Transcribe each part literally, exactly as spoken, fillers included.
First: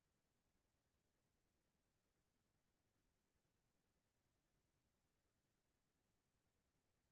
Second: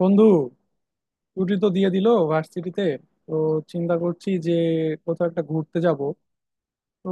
বন্ধু, ছুটি তো দিয়ে দিল ভার্সিটিতে। তো চিন্তা করছি যে কোথাও একটা ঘুরতে যাব। তো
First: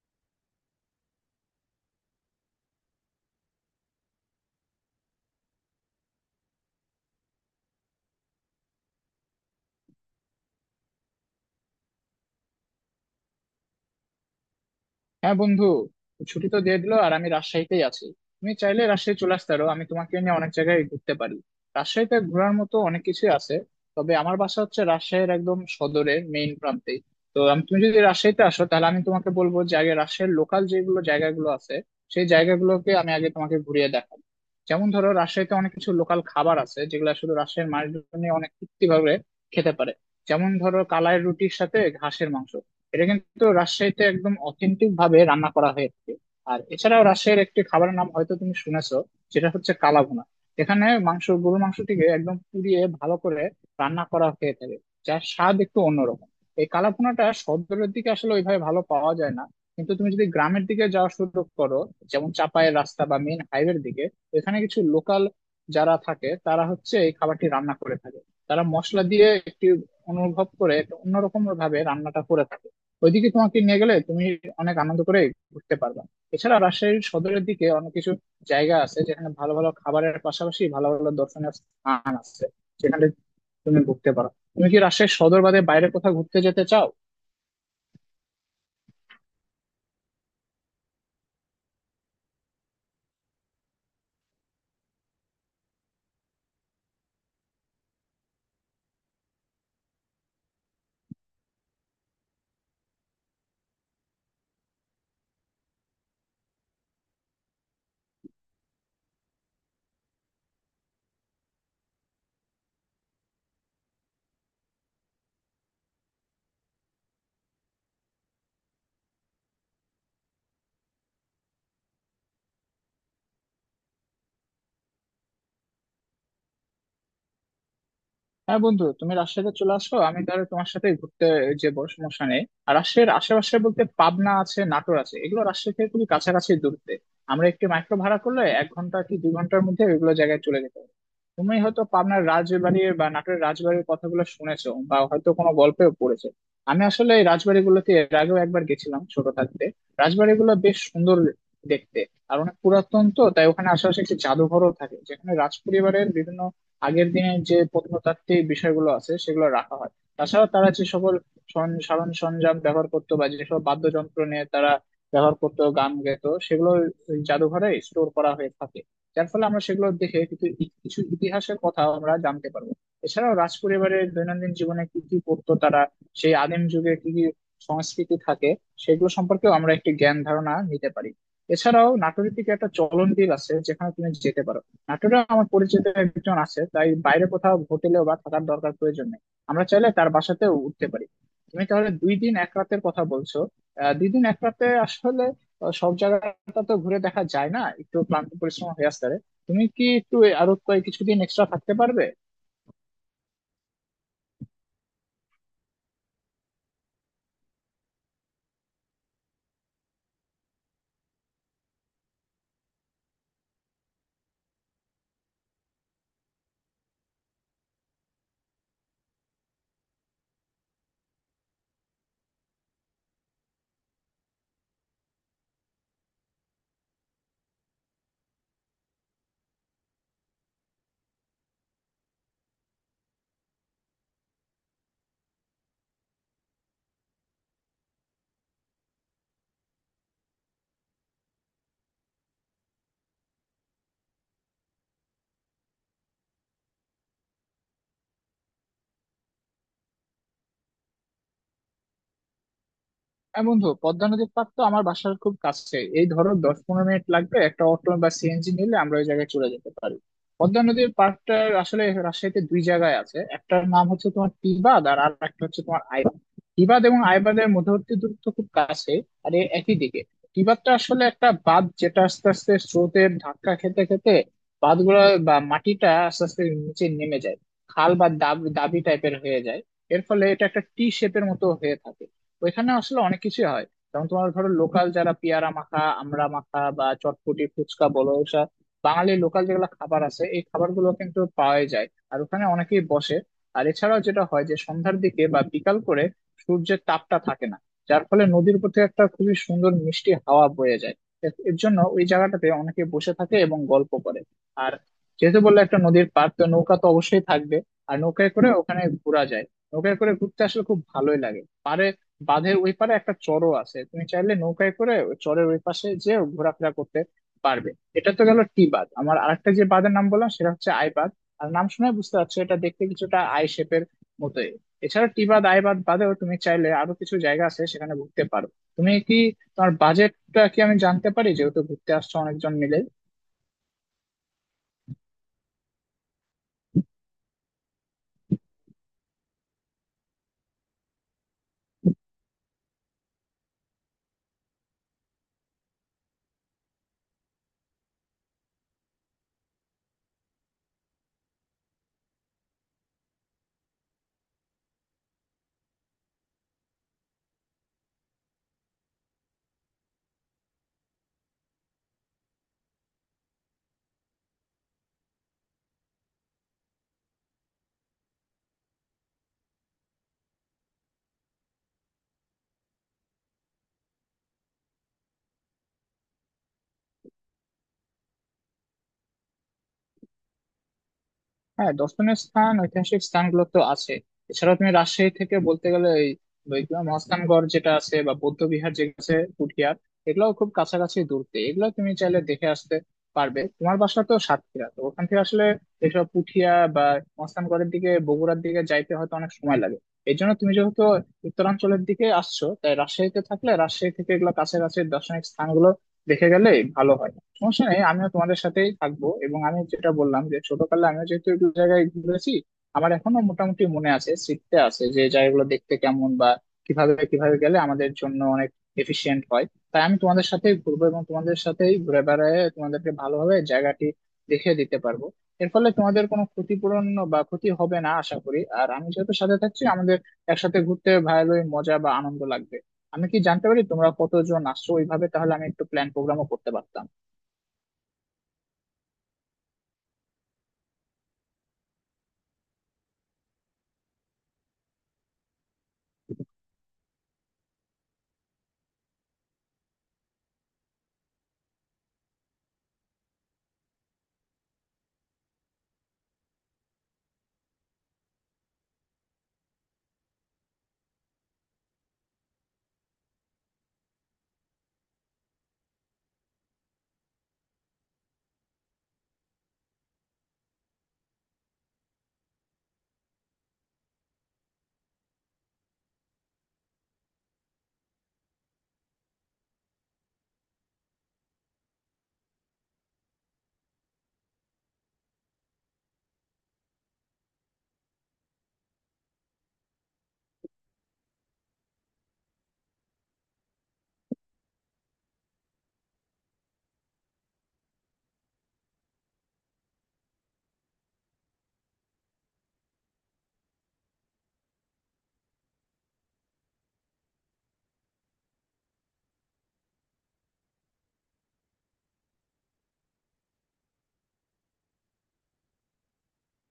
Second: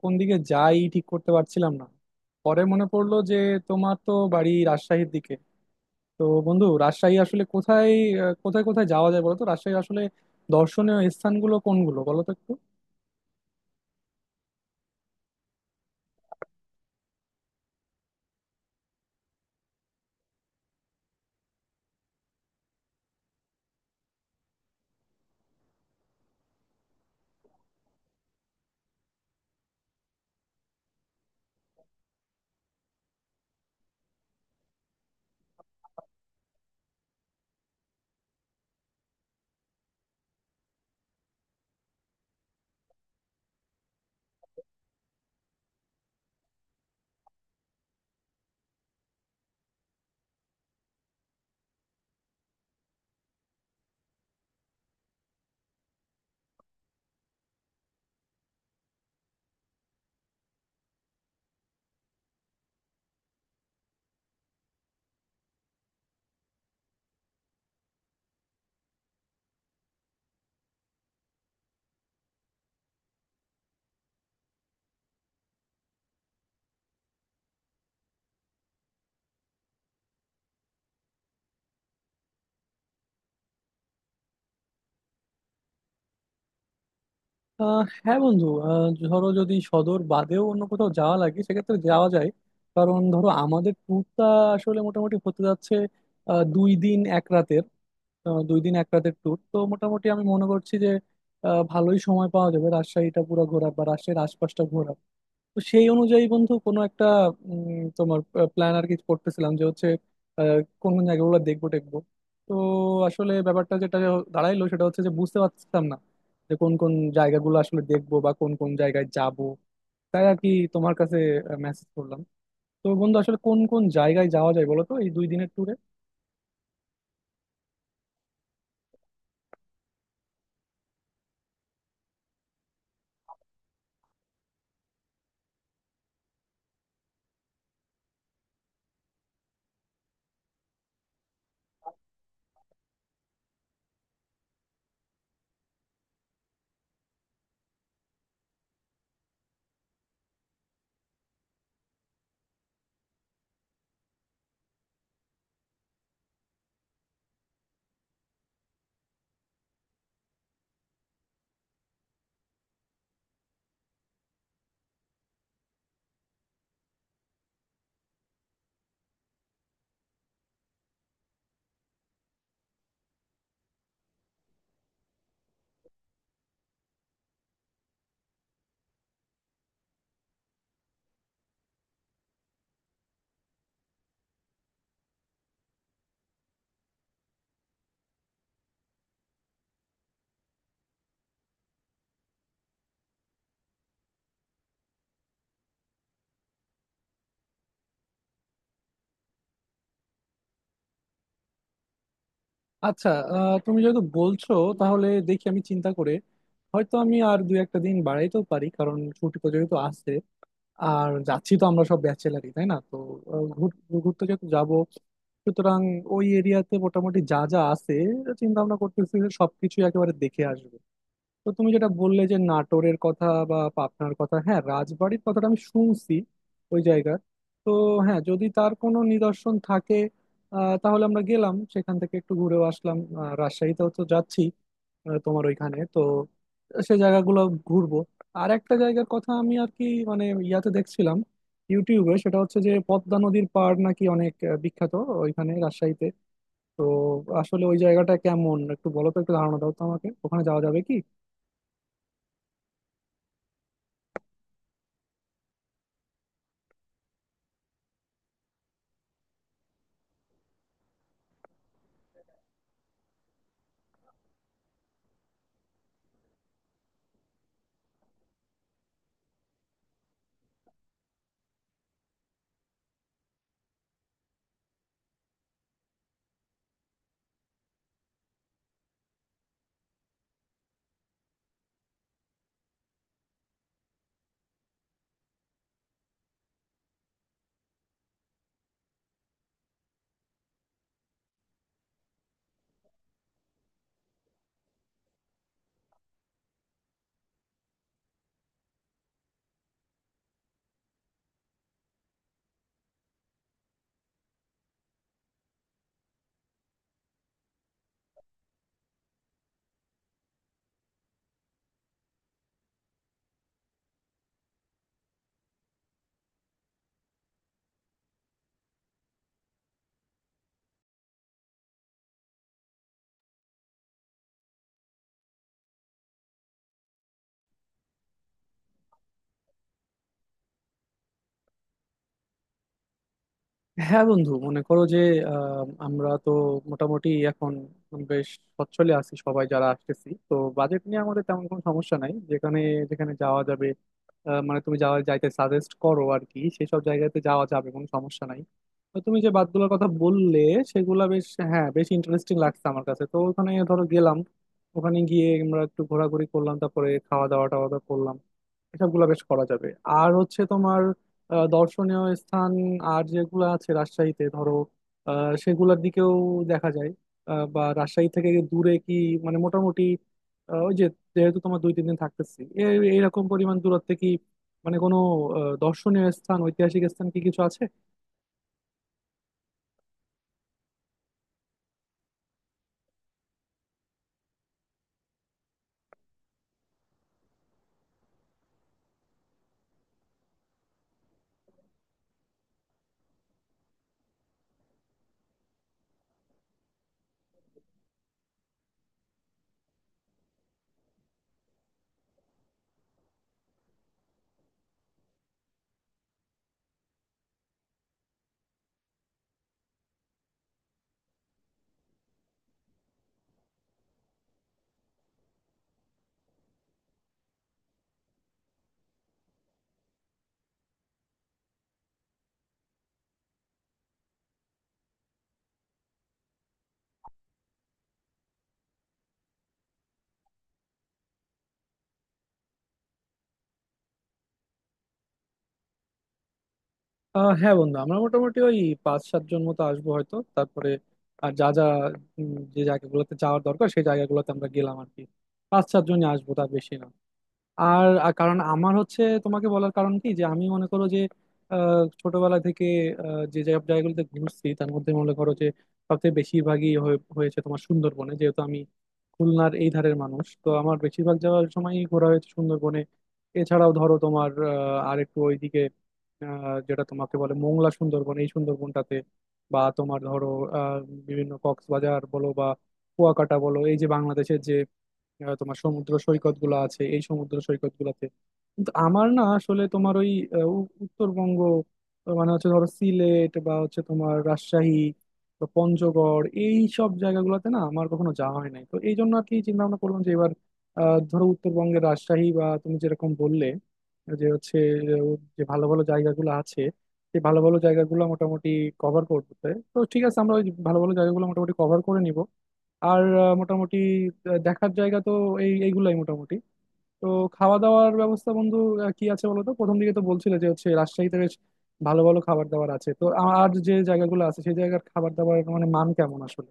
কোন দিকে যাই ঠিক করতে পারছিলাম না। পরে মনে পড়লো যে তোমার তো বাড়ি রাজশাহীর দিকে। তো বন্ধু, রাজশাহী আসলে কোথায়? আহ, কোথায় কোথায় যাওয়া যায় বলো তো রাজশাহীর আসলে? দর্শনীয় স্থানগুলো কোনগুলো বলো তো একটু। হ্যাঁ বন্ধু, ছুটি তো দিয়ে দিলো আর আমি রাজশাহীতেই আছি। তুমি চাইলে রাজশাহী চলে আসতে পারো, আমি তোমাকে নিয়ে অনেক জায়গায় ঘুরতে পারি। রাজশাহীতে ঘোরার মতো অনেক কিছুই আছে। তবে আমার বাসা হচ্ছে রাজশাহীর একদম সদরের মেইন প্রান্তে। তো আমি, তুমি যদি রাজশাহীতে আসো তাহলে আমি তোমাকে বলবো যে আগে রাজশাহীর লোকাল যেগুলো জায়গাগুলো আছে, সেই জায়গাগুলোকে আমি আগে তোমাকে ঘুরিয়ে দেখাবো। যেমন ধরো, রাজশাহীতে অনেক কিছু লোকাল খাবার আছে যেগুলো শুধু রাজশাহীর মানুষজন অনেক তৃপ্তি ভাবে খেতে পারে। যেমন ধরো, কালাই রুটির সাথে ঘাসের মাংস। এটা কিন্তু রাজশাহীতে একদম অথেন্টিক ভাবে রান্না করা হয়েছে। আর এছাড়াও রাজশাহীর একটি খাবারের নাম হয়তো তুমি শুনেছো, সেটা হচ্ছে কালাভুনা। এখানে মাংস, গরুর মাংসটিকে একদম পুড়িয়ে ভালো করে রান্না করা হয়ে থাকে, যার স্বাদ একটু অন্যরকম। এই কালাভুনাটা শহরের দিকে আসলে ওইভাবে ভালো পাওয়া যায় না, কিন্তু তুমি যদি গ্রামের দিকে যাওয়া শুরু করো, যেমন চাপায়ের রাস্তা বা মেইন হাইওয়ের দিকে, এখানে কিছু লোকাল যারা থাকে তারা হচ্ছে এই খাবারটি রান্না করে থাকে। তারা মশলা দিয়ে একটি অনুভব করে একটা অন্যরকম ভাবে রান্নাটা করে থাকে। ওইদিকে তোমাকে নিয়ে গেলে তুমি অনেক আনন্দ করে ঘুরতে পারবে। এছাড়া রাজশাহীর সদরের দিকে অনেক কিছু জায়গা আছে যেখানে ভালো ভালো খাবারের পাশাপাশি ভালো ভালো দর্শনীয় স্থান আছে, যেখানে তুমি ঘুরতে পারো। তুমি কি রাজশাহীর সদর বাদে বাইরে কোথাও ঘুরতে যেতে চাও? আহ হ্যাঁ বন্ধু, আহ, ধরো যদি সদর বাদেও অন্য কোথাও যাওয়া লাগে সেক্ষেত্রে যাওয়া যায়। কারণ ধরো আমাদের ট্যুরটা আসলে মোটামুটি হতে যাচ্ছে আহ, দুই দিন এক রাতের। আহ, দুই দিন এক রাতের ট্যুর তো, মোটামুটি আমি মনে করছি যে আহ, ভালোই সময় পাওয়া যাবে রাজশাহীটা পুরো ঘোরার বা রাজশাহীর আশপাশটা ঘোরার। তো সেই অনুযায়ী বন্ধু কোনো একটা, উম, তোমার প্ল্যান আর কি করতেছিলাম, যে হচ্ছে আহ, কোন কোন জায়গাগুলো দেখবো টেকবো। তো আসলে ব্যাপারটা যেটা দাঁড়াইলো সেটা হচ্ছে যে বুঝতে পারছিলাম না যে কোন কোন জায়গাগুলো আসলে দেখবো বা কোন কোন জায়গায় যাবো, তাই আর কি তোমার কাছে মেসেজ করলাম। তো বন্ধু, আসলে কোন কোন জায়গায় যাওয়া যায় বলো তো এই দুই দিনের? হ্যাঁ বন্ধু, তুমি রাজশাহীতে চলে আসো, আমি তাহলে তোমার সাথে ঘুরতে যে বড় সমস্যা নেই। আর রাজশাহীর আশেপাশে বলতে পাবনা আছে, নাটোর আছে, এগুলো রাজশাহী থেকে খুবই কাছাকাছি দূরত্বে। আমরা একটি মাইক্রো ভাড়া করলে এক ঘন্টা কি দুই ঘন্টার মধ্যে এগুলো জায়গায় চলে যেতে হবে। তুমি হয়তো পাবনার রাজবাড়ির বা নাটোরের রাজবাড়ির কথাগুলো শুনেছো বা হয়তো কোনো গল্পেও পড়েছো। আমি আসলে এই রাজবাড়িগুলোতে এর আগেও একবার গেছিলাম ছোট থাকতে। রাজবাড়িগুলো বেশ সুন্দর দেখতে। আর অনেক পুরাতন, তো তাই ওখানে আশেপাশে একটি জাদুঘরও থাকে যেখানে রাজপরিবারের বিভিন্ন আগের দিনের যে প্রত্নতাত্ত্বিক বিষয়গুলো আছে সেগুলো রাখা হয়। তাছাড়া তারা যে সকল সন- সাধারণ সরঞ্জাম ব্যবহার করতো বা যেসব বাদ্যযন্ত্র নিয়ে তারা ব্যবহার করতো, গান গেতো, সেগুলো ওই জাদুঘরে স্টোর করা হয়ে থাকে। যার ফলে আমরা সেগুলো দেখে কিছু ই- কিছু ইতিহাসের কথা আমরা জানতে পারবো। এছাড়াও রাজপরিবারের দৈনন্দিন জীবনে কি কি করতো তারা, সেই আদিম যুগে কি কি সংস্কৃতি থাকে, সেগুলো সম্পর্কেও আমরা একটি জ্ঞান ধারণা নিতে পারি। এছাড়াও নাটোরের দিকে একটা চলন বিল আছে যেখানে তুমি যেতে পারো। নাটোরে আমার পরিচিত একজন আছে, তাই বাইরে কোথাও হোটেলে বা থাকার দরকার প্রয়োজন নেই, আমরা চাইলে তার বাসাতেও উঠতে পারি। তুমি তাহলে দুই দিন এক রাতের কথা বলছো। আহ, দুই দিন এক রাতে আসলে আহ, সব জায়গাটা তো ঘুরে দেখা যায় না, একটু ক্লান্ত পরিশ্রম হয়ে আসতে পারে। তুমি কি একটু আরো কয়েক কিছুদিন এক্সট্রা থাকতে পারবে? আচ্ছা, আহ, তুমি যেহেতু বলছো তাহলে দেখি আমি চিন্তা করে, হয়তো আমি আর দুই একটা দিন বাড়াইতেও পারি, কারণ ছুটি তো যেহেতু আছে। আর যাচ্ছি তো আমরা সব ব্যাচেলারই, তাই না? তো আহ, ঘুর- ঘুরতে যেহেতু যাবো, সুতরাং ওই এরিয়াতে মোটামুটি যা যা আছে, চিন্তা ভাবনা করতেছি যে সবকিছু একেবারে দেখে আসবো। তো তুমি যেটা বললে যে নাটোরের কথা বা পাবনার কথা, হ্যাঁ রাজবাড়ির কথাটা আমি শুনছি ওই জায়গার। তো হ্যাঁ, যদি তার কোনো নিদর্শন থাকে আহ, তাহলে আমরা গেলাম সেখান থেকে একটু ঘুরেও আসলাম। আহ, রাজশাহীতেও তো যাচ্ছি, আহ, তোমার ওইখানে, তো সে জায়গাগুলো ঘুরবো। আর একটা জায়গার কথা আমি আর কি মানে ইয়াতে দেখছিলাম, ইউটিউবে, সেটা হচ্ছে যে পদ্মা নদীর পাড় নাকি অনেক আহ, বিখ্যাত ওইখানে রাজশাহীতে। তো আসলে ওই জায়গাটা কেমন একটু বলো তো, একটু ধারণা দাও তো আমাকে, ওখানে যাওয়া যাবে কি? হ্যাঁ বন্ধু, পদ্মা নদীর পাড় তো আমার বাসার খুব কাছে, এই ধরো দশ পনেরো মিনিট লাগবে একটা অটো বা সিএনজি নিলে, আমরা ওই জায়গায় চলে যেতে পারি। পদ্মা নদীর পাড়টা আসলে রাজশাহীতে দুই জায়গায় আছে। একটার নাম হচ্ছে তোমার টিবাদ আর আর একটা হচ্ছে তোমার আইবাদ। টিবাদ এবং আইবাদের মধ্যবর্তী দূরত্ব খুব কাছে আর এ একই দিকে। টিবাদটা আসলে একটা বাঁধ, যেটা আস্তে আস্তে স্রোতের ধাক্কা খেতে খেতে বাঁধগুলো বা মাটিটা আস্তে আস্তে নিচে নেমে যায়, খাল বা দাবি দাবি টাইপের হয়ে যায়। এর ফলে এটা একটা টি শেপের মতো হয়ে থাকে। ওইখানে আসলে অনেক কিছুই হয়। যেমন তোমার ধরো, লোকাল যারা পেয়ারা মাখা, আমড়া মাখা বা চটপটি ফুচকা বলো, ওসব বাঙালি লোকাল যেগুলো খাবার আছে এই খাবারগুলো কিন্তু পাওয়াই যায়, আর ওখানে অনেকেই বসে। আর এছাড়াও যেটা হয় যে সন্ধ্যার দিকে বা বিকাল করে সূর্যের তাপটা থাকে না, যার ফলে নদীর প্রতি একটা খুবই সুন্দর মিষ্টি হাওয়া বয়ে যায়। এর এর জন্য ওই জায়গাটাতে অনেকে বসে থাকে এবং গল্প করে। আর যেহেতু বললে একটা নদীর পার, তো নৌকা তো অবশ্যই থাকবে। আর নৌকায় করে ওখানে ঘোরা যায়, নৌকায় করে ঘুরতে আসলে খুব ভালোই লাগে পারে। বাঁধের ওই পারে একটা চরও আছে, তুমি চাইলে নৌকায় করে ওই চরের ওই পাশে যে ঘোরাফেরা করতে পারবে। এটা তো গেল টি বাঁধ। আমার আরেকটা যে বাঁধের নাম বললাম সেটা হচ্ছে আই বাঁধ। আর নাম শুনে বুঝতে পারছো, এটা দেখতে কিছুটা আই শেপের মতোই। এছাড়া টি বাঁধ, আই বাঁধ বাদেও তুমি চাইলে আরো কিছু জায়গা আছে সেখানে ঘুরতে পারো। তুমি কি, তোমার বাজেটটা কি আমি জানতে পারি, যেহেতু ঘুরতে আসছো অনেকজন মিলে? হ্যাঁ বন্ধু, মনে করো যে আহ, আমরা তো মোটামুটি এখন বেশ সচ্ছলে আছি সবাই যারা আসতেছি, তো বাজেট নিয়ে আমাদের তেমন কোনো সমস্যা নাই। যেখানে যেখানে যাওয়া যাবে, আহ, মানে তুমি যাওয়া যাইতে সাজেস্ট করো আর কি, সেসব জায়গাতে যাওয়া যাবে কোনো সমস্যা নাই। তো তুমি যে বাতগুলোর কথা বললে সেগুলা বেশ, হ্যাঁ বেশ ইন্টারেস্টিং লাগছে আমার কাছে। তো ওখানে ধরো গেলাম, ওখানে গিয়ে আমরা একটু ঘোরাঘুরি করলাম, তারপরে খাওয়া দাওয়া টাওয়া দাওয়া করলাম, এসবগুলো বেশ করা যাবে। আর হচ্ছে তোমার আহ, দর্শনীয় স্থান আর যেগুলো আছে রাজশাহীতে, ধরো আহ, সেগুলোর দিকেও দেখা যায়। আহ, বা রাজশাহী থেকে দূরে কি মানে মোটামুটি আহ, ওই যে, যেহেতু তোমার দুই তিন দিন থাকতেছি, এ- এইরকম পরিমাণ দূরত্বে কি মানে কোনো আহ, দর্শনীয় স্থান ঐতিহাসিক স্থান কি কিছু আছে? হ্যাঁ, দর্শনীয় স্থান ঐতিহাসিক স্থানগুলো তো আছে। এছাড়াও তুমি রাজশাহী থেকে বলতে গেলে এই বৈকুণ্ঠ মহাস্থানগড় যেটা আছে বা বৌদ্ধ বিহার যে আছে পুঠিয়ার, এগুলো খুব কাছাকাছি দূরতে, এগুলো তুমি চাইলে দেখে আসতে পারবে। তোমার বাসা তো সাতক্ষীরা, তো ওখান থেকে আসলে এসব পুঠিয়া বা মহাস্থানগড়ের দিকে, বগুড়ার দিকে যাইতে হয়তো অনেক সময় লাগে। এই জন্য তুমি যেহেতু উত্তরাঞ্চলের দিকে আসছো, তাই রাজশাহীতে থাকলে রাজশাহী থেকে এগুলো কাছাকাছি দর্শনিক স্থানগুলো দেখে গেলে ভালো হয়। সমস্যা নেই, আমিও তোমাদের সাথেই থাকবো। এবং আমি যেটা বললাম যে ছোটকালে আমিও যেহেতু একটু জায়গায় ঘুরেছি, আমার এখনো মোটামুটি মনে আছে, স্মৃতিতে আছে যে জায়গাগুলো দেখতে কেমন বা কিভাবে কিভাবে গেলে আমাদের জন্য অনেক এফিশিয়েন্ট হয়। তাই আমি তোমাদের সাথেই ঘুরবো এবং তোমাদের সাথেই ঘুরে বেড়ায় তোমাদেরকে ভালোভাবে জায়গাটি দেখিয়ে দিতে পারবো। এর ফলে তোমাদের কোনো ক্ষতিপূরণ বা ক্ষতি হবে না আশা করি। আর আমি যেহেতু সাথে থাকছি, আমাদের একসাথে ঘুরতে ভালোই মজা বা আনন্দ লাগবে। আমি কি জানতে পারি তোমরা কতজন আসছো ওইভাবে, তাহলে আমি একটু প্ল্যান প্রোগ্রামও করতে পারতাম। আহ, হ্যাঁ বন্ধু, আমরা মোটামুটি ওই পাঁচ সাতজন মতো আসবো হয়তো। তারপরে আর যা যা উম, যে জায়গাগুলোতে যাওয়ার দরকার সেই জায়গাগুলোতে আমরা গেলাম আর কি। পাঁচ সাতজনই আসবো, তার বেশি না। আর আর কারণ আমার হচ্ছে তোমাকে বলার কারণ কি, যে আমি মনে করো যে আহ, ছোটবেলা থেকে আহ, যে যে জায়গাগুলোতে ঘুরছি তার মধ্যে, মনে করো যে সবচেয়ে বেশিরভাগই হয়ে- হয়েছে তোমার সুন্দরবনে, যেহেতু আমি খুলনার এই ধারের মানুষ। তো আমার বেশিরভাগ যাওয়ার সময়ই ঘোরা হয়েছে সুন্দরবনে। এছাড়াও ধরো তোমার আহ, আর একটু ওইদিকে আহ, যেটা তোমাকে বলে মোংলা সুন্দরবন, এই সুন্দরবনটাতে, বা তোমার ধরো আহ, বিভিন্ন কক্সবাজার বলো বা কুয়াকাটা বলো, এই যে বাংলাদেশের যে আহ, তোমার সমুদ্র সৈকত গুলো আছে এই সমুদ্র সৈকত গুলাতে, কিন্তু আমার না আসলে তোমার ওই আহ, উ- উত্তরবঙ্গ, আহ, মানে হচ্ছে ধরো সিলেট বা হচ্ছে তোমার রাজশাহী বা পঞ্চগড়, এই সব জায়গাগুলোতে না আমার কখনো যাওয়া হয় নাই। তো এই জন্য আর কি চিন্তা ভাবনা করলাম যে এবার আহ, ধরো উত্তরবঙ্গের রাজশাহী বা তুমি যেরকম বললে, যে হচ্ছে আহ, যে ভালো ভালো জায়গাগুলো আছে সেই ভালো ভালো জায়গাগুলো মোটামুটি কভার করতে। তো ঠিক আছে, আমরা ওই ভালো ভালো জায়গাগুলো মোটামুটি কভার করে নিব। আর আহ, মোটামুটি আহ, দেখার জায়গা তো এই এইগুলাই মোটামুটি। তো খাওয়া দাওয়ার ব্যবস্থা বন্ধু আহ, কি আছে বলো তো? প্রথম দিকে তো বলছিলে যে হচ্ছে রাজশাহীতে বেশ ভালো ভালো খাবার দাবার আছে। তো আ- আর যে জায়গাগুলো আছে সেই জায়গার খাবার দাবার, মানে মান কেমন আসলে?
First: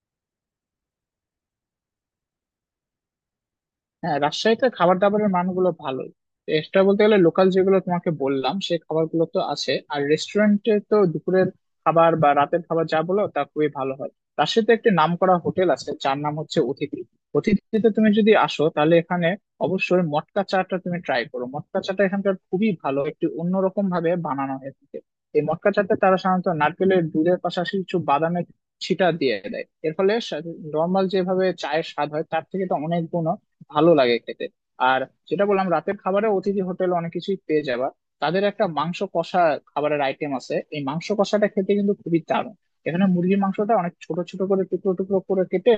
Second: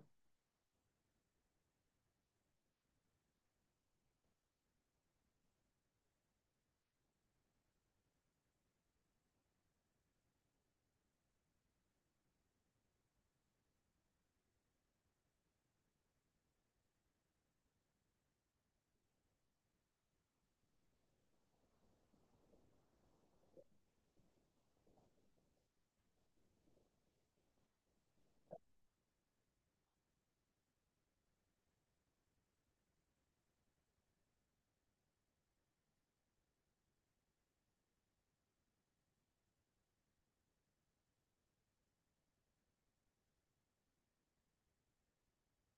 হ্যাঁ, রাজশাহীতে খাবার দাবারের মানগুলো ভালোই। এক্সট্রা বলতে গেলে লোকাল যেগুলো তোমাকে বললাম সেই খাবারগুলো তো আছে, আর রেস্টুরেন্টে তো দুপুরের খাবার বা রাতের খাবার যা বলো তা খুবই ভালো হয়। রাজশাহীতে একটি নামকরা হোটেল আছে যার নাম হচ্ছে অতিথি। অতিথিতে তুমি যদি আসো, তাহলে এখানে অবশ্যই মটকা চাটা তুমি ট্রাই করো। মটকা চাটা এখানকার খুবই ভালো, একটি অন্যরকম ভাবে বানানো হয়ে থাকে। এই মটকা চাতে তারা সাধারণত নারকেলের দুধের পাশাপাশি কিছু বাদামের ছিটা দিয়ে দেয়, এর ফলে নর্মাল যেভাবে চায়ের স্বাদ হয় তার থেকে তো অনেক গুণ ভালো লাগে খেতে। আর যেটা বললাম, রাতের খাবারে অতিথি হোটেল অনেক কিছুই পেয়ে যাবা। তাদের একটা মাংস কষা খাবারের আইটেম আছে, এই মাংস কষাটা খেতে কিন্তু খুবই দারুণ। এখানে মুরগির মাংসটা অনেক ছোট ছোট করে, টুকরো টুকরো করে কেটে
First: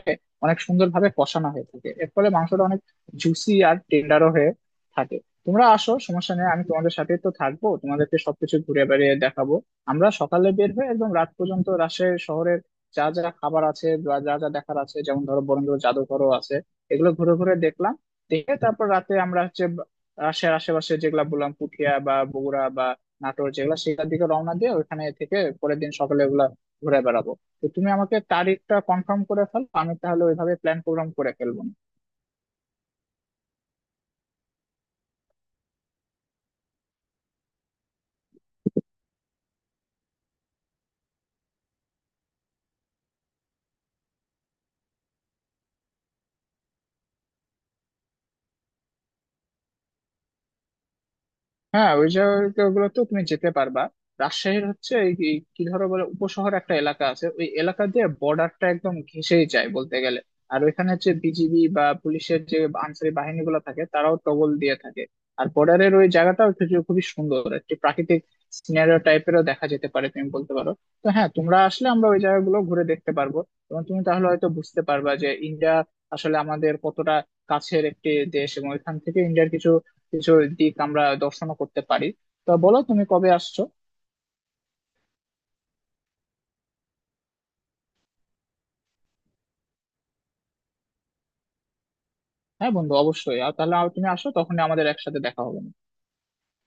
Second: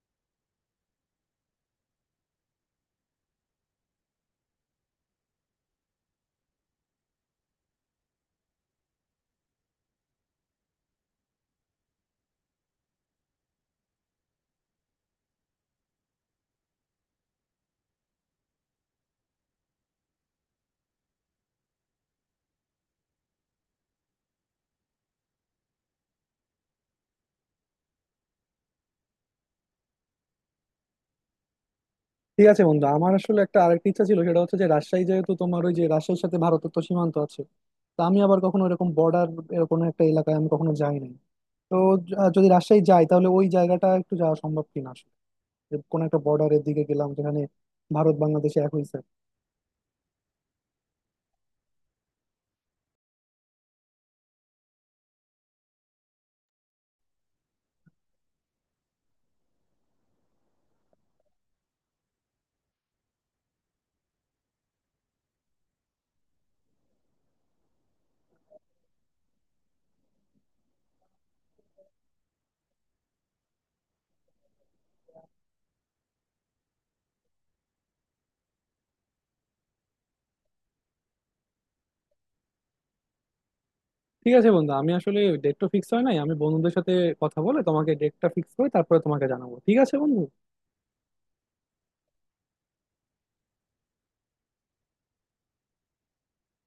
অনেক সুন্দরভাবে কষানো হয়ে থাকে। এর ফলে মাংসটা অনেক জুসি আর টেন্ডারও হয়ে থাকে। তোমরা আসো, সমস্যা নেই, আমি তোমাদের সাথে তো থাকবো, তোমাদেরকে সবকিছু ঘুরে বেড়িয়ে দেখাবো। আমরা সকালে বের হয়ে একদম রাত পর্যন্ত রাজশাহী শহরের যা যা খাবার আছে বা যা যা দেখার আছে, যেমন ধরো বরেন্দ্র জাদুঘরও আছে, এগুলো ঘুরে ঘুরে দেখলাম। দেখে তারপর রাতে আমরা হচ্ছে বা- রাজশাহীর আশেপাশে যেগুলা বললাম পুঠিয়া বা বগুড়া বা নাটোর যেগুলা, সেগুলোর দিকে রওনা দিয়ে ওখানে থেকে পরের দিন সকালে ওগুলা ঘুরে বেড়াবো। তো তুমি আমাকে তারিখটা কনফার্ম করে ফেলো, আমি তাহলে ওইভাবে প্ল্যান প্রোগ্রাম করে ফেলবো। ঠিক আছে বন্ধু, আমার আসলে একটা আরেকটা ইচ্ছা ছিল, সেটা হচ্ছে যে রাজশাহী যেহেতু, তোমার ওই যে রাজশাহীর সাথে ভারতের তো সীমান্ত আছে। তা আমি আবার কখনো এরকম বর্ডার, এরকম একটা এলাকায় আমি কখনো যাই নাই। তো য- আহ যদি রাজশাহী যাই তাহলে ওই জায়গাটা একটু যাওয়া সম্ভব কিনা আসলে, যে কোনো একটা বর্ডারের দিকে গেলাম যেখানে ভারত বাংলাদেশে এক হয়েছে। হ্যাঁ, ওই জায়গাগুলো তো তুমি যেতে পারবা। রাজশাহীর হচ্ছে এই এই কি ধরো, বলে উপশহর একটা এলাকা আছে, ওই এলাকা দিয়ে বর্ডারটা একদম ঘেঁষেই যায় বলতে গেলে। আর ওইখানে হচ্ছে বিজিবি বা পুলিশের যে আনসারি বাহিনীগুলো থাকে, তারাও টগল দিয়ে থাকে। আর বর্ডারের ওই জায়গাটাও কিছু খুবই সুন্দর একটি প্রাকৃতিক সিনারিও টাইপেরও দেখা যেতে পারে তুমি বলতে পারো। তো হ্যাঁ, তোমরা আসলে আমরা ওই জায়গাগুলো ঘুরে দেখতে পারবো এবং তুমি তাহলে হয়তো বুঝতে পারবা যে ইন্ডিয়া আসলে আমাদের কতটা কাছের একটি দেশ এবং এখান থেকে ইন্ডিয়ার কিছু কিছু দিক আমরা দর্শনও করতে পারি। তা বলো, তুমি কবে আসছো? ঠিক আছে বন্ধু, আমি আসলে ডেট তো ফিক্স হয় নাই। আমি বন্ধুদের সাথে কথা বলে তোমাকে ডেটটা ফিক্স করে তারপরে তোমাকে জানাবো, ঠিক আছে বন্ধু? হ্যাঁ বন্ধু, অবশ্যই। আর তাহলে আর তুমি আসো, তখন আমাদের একসাথে দেখা হবে।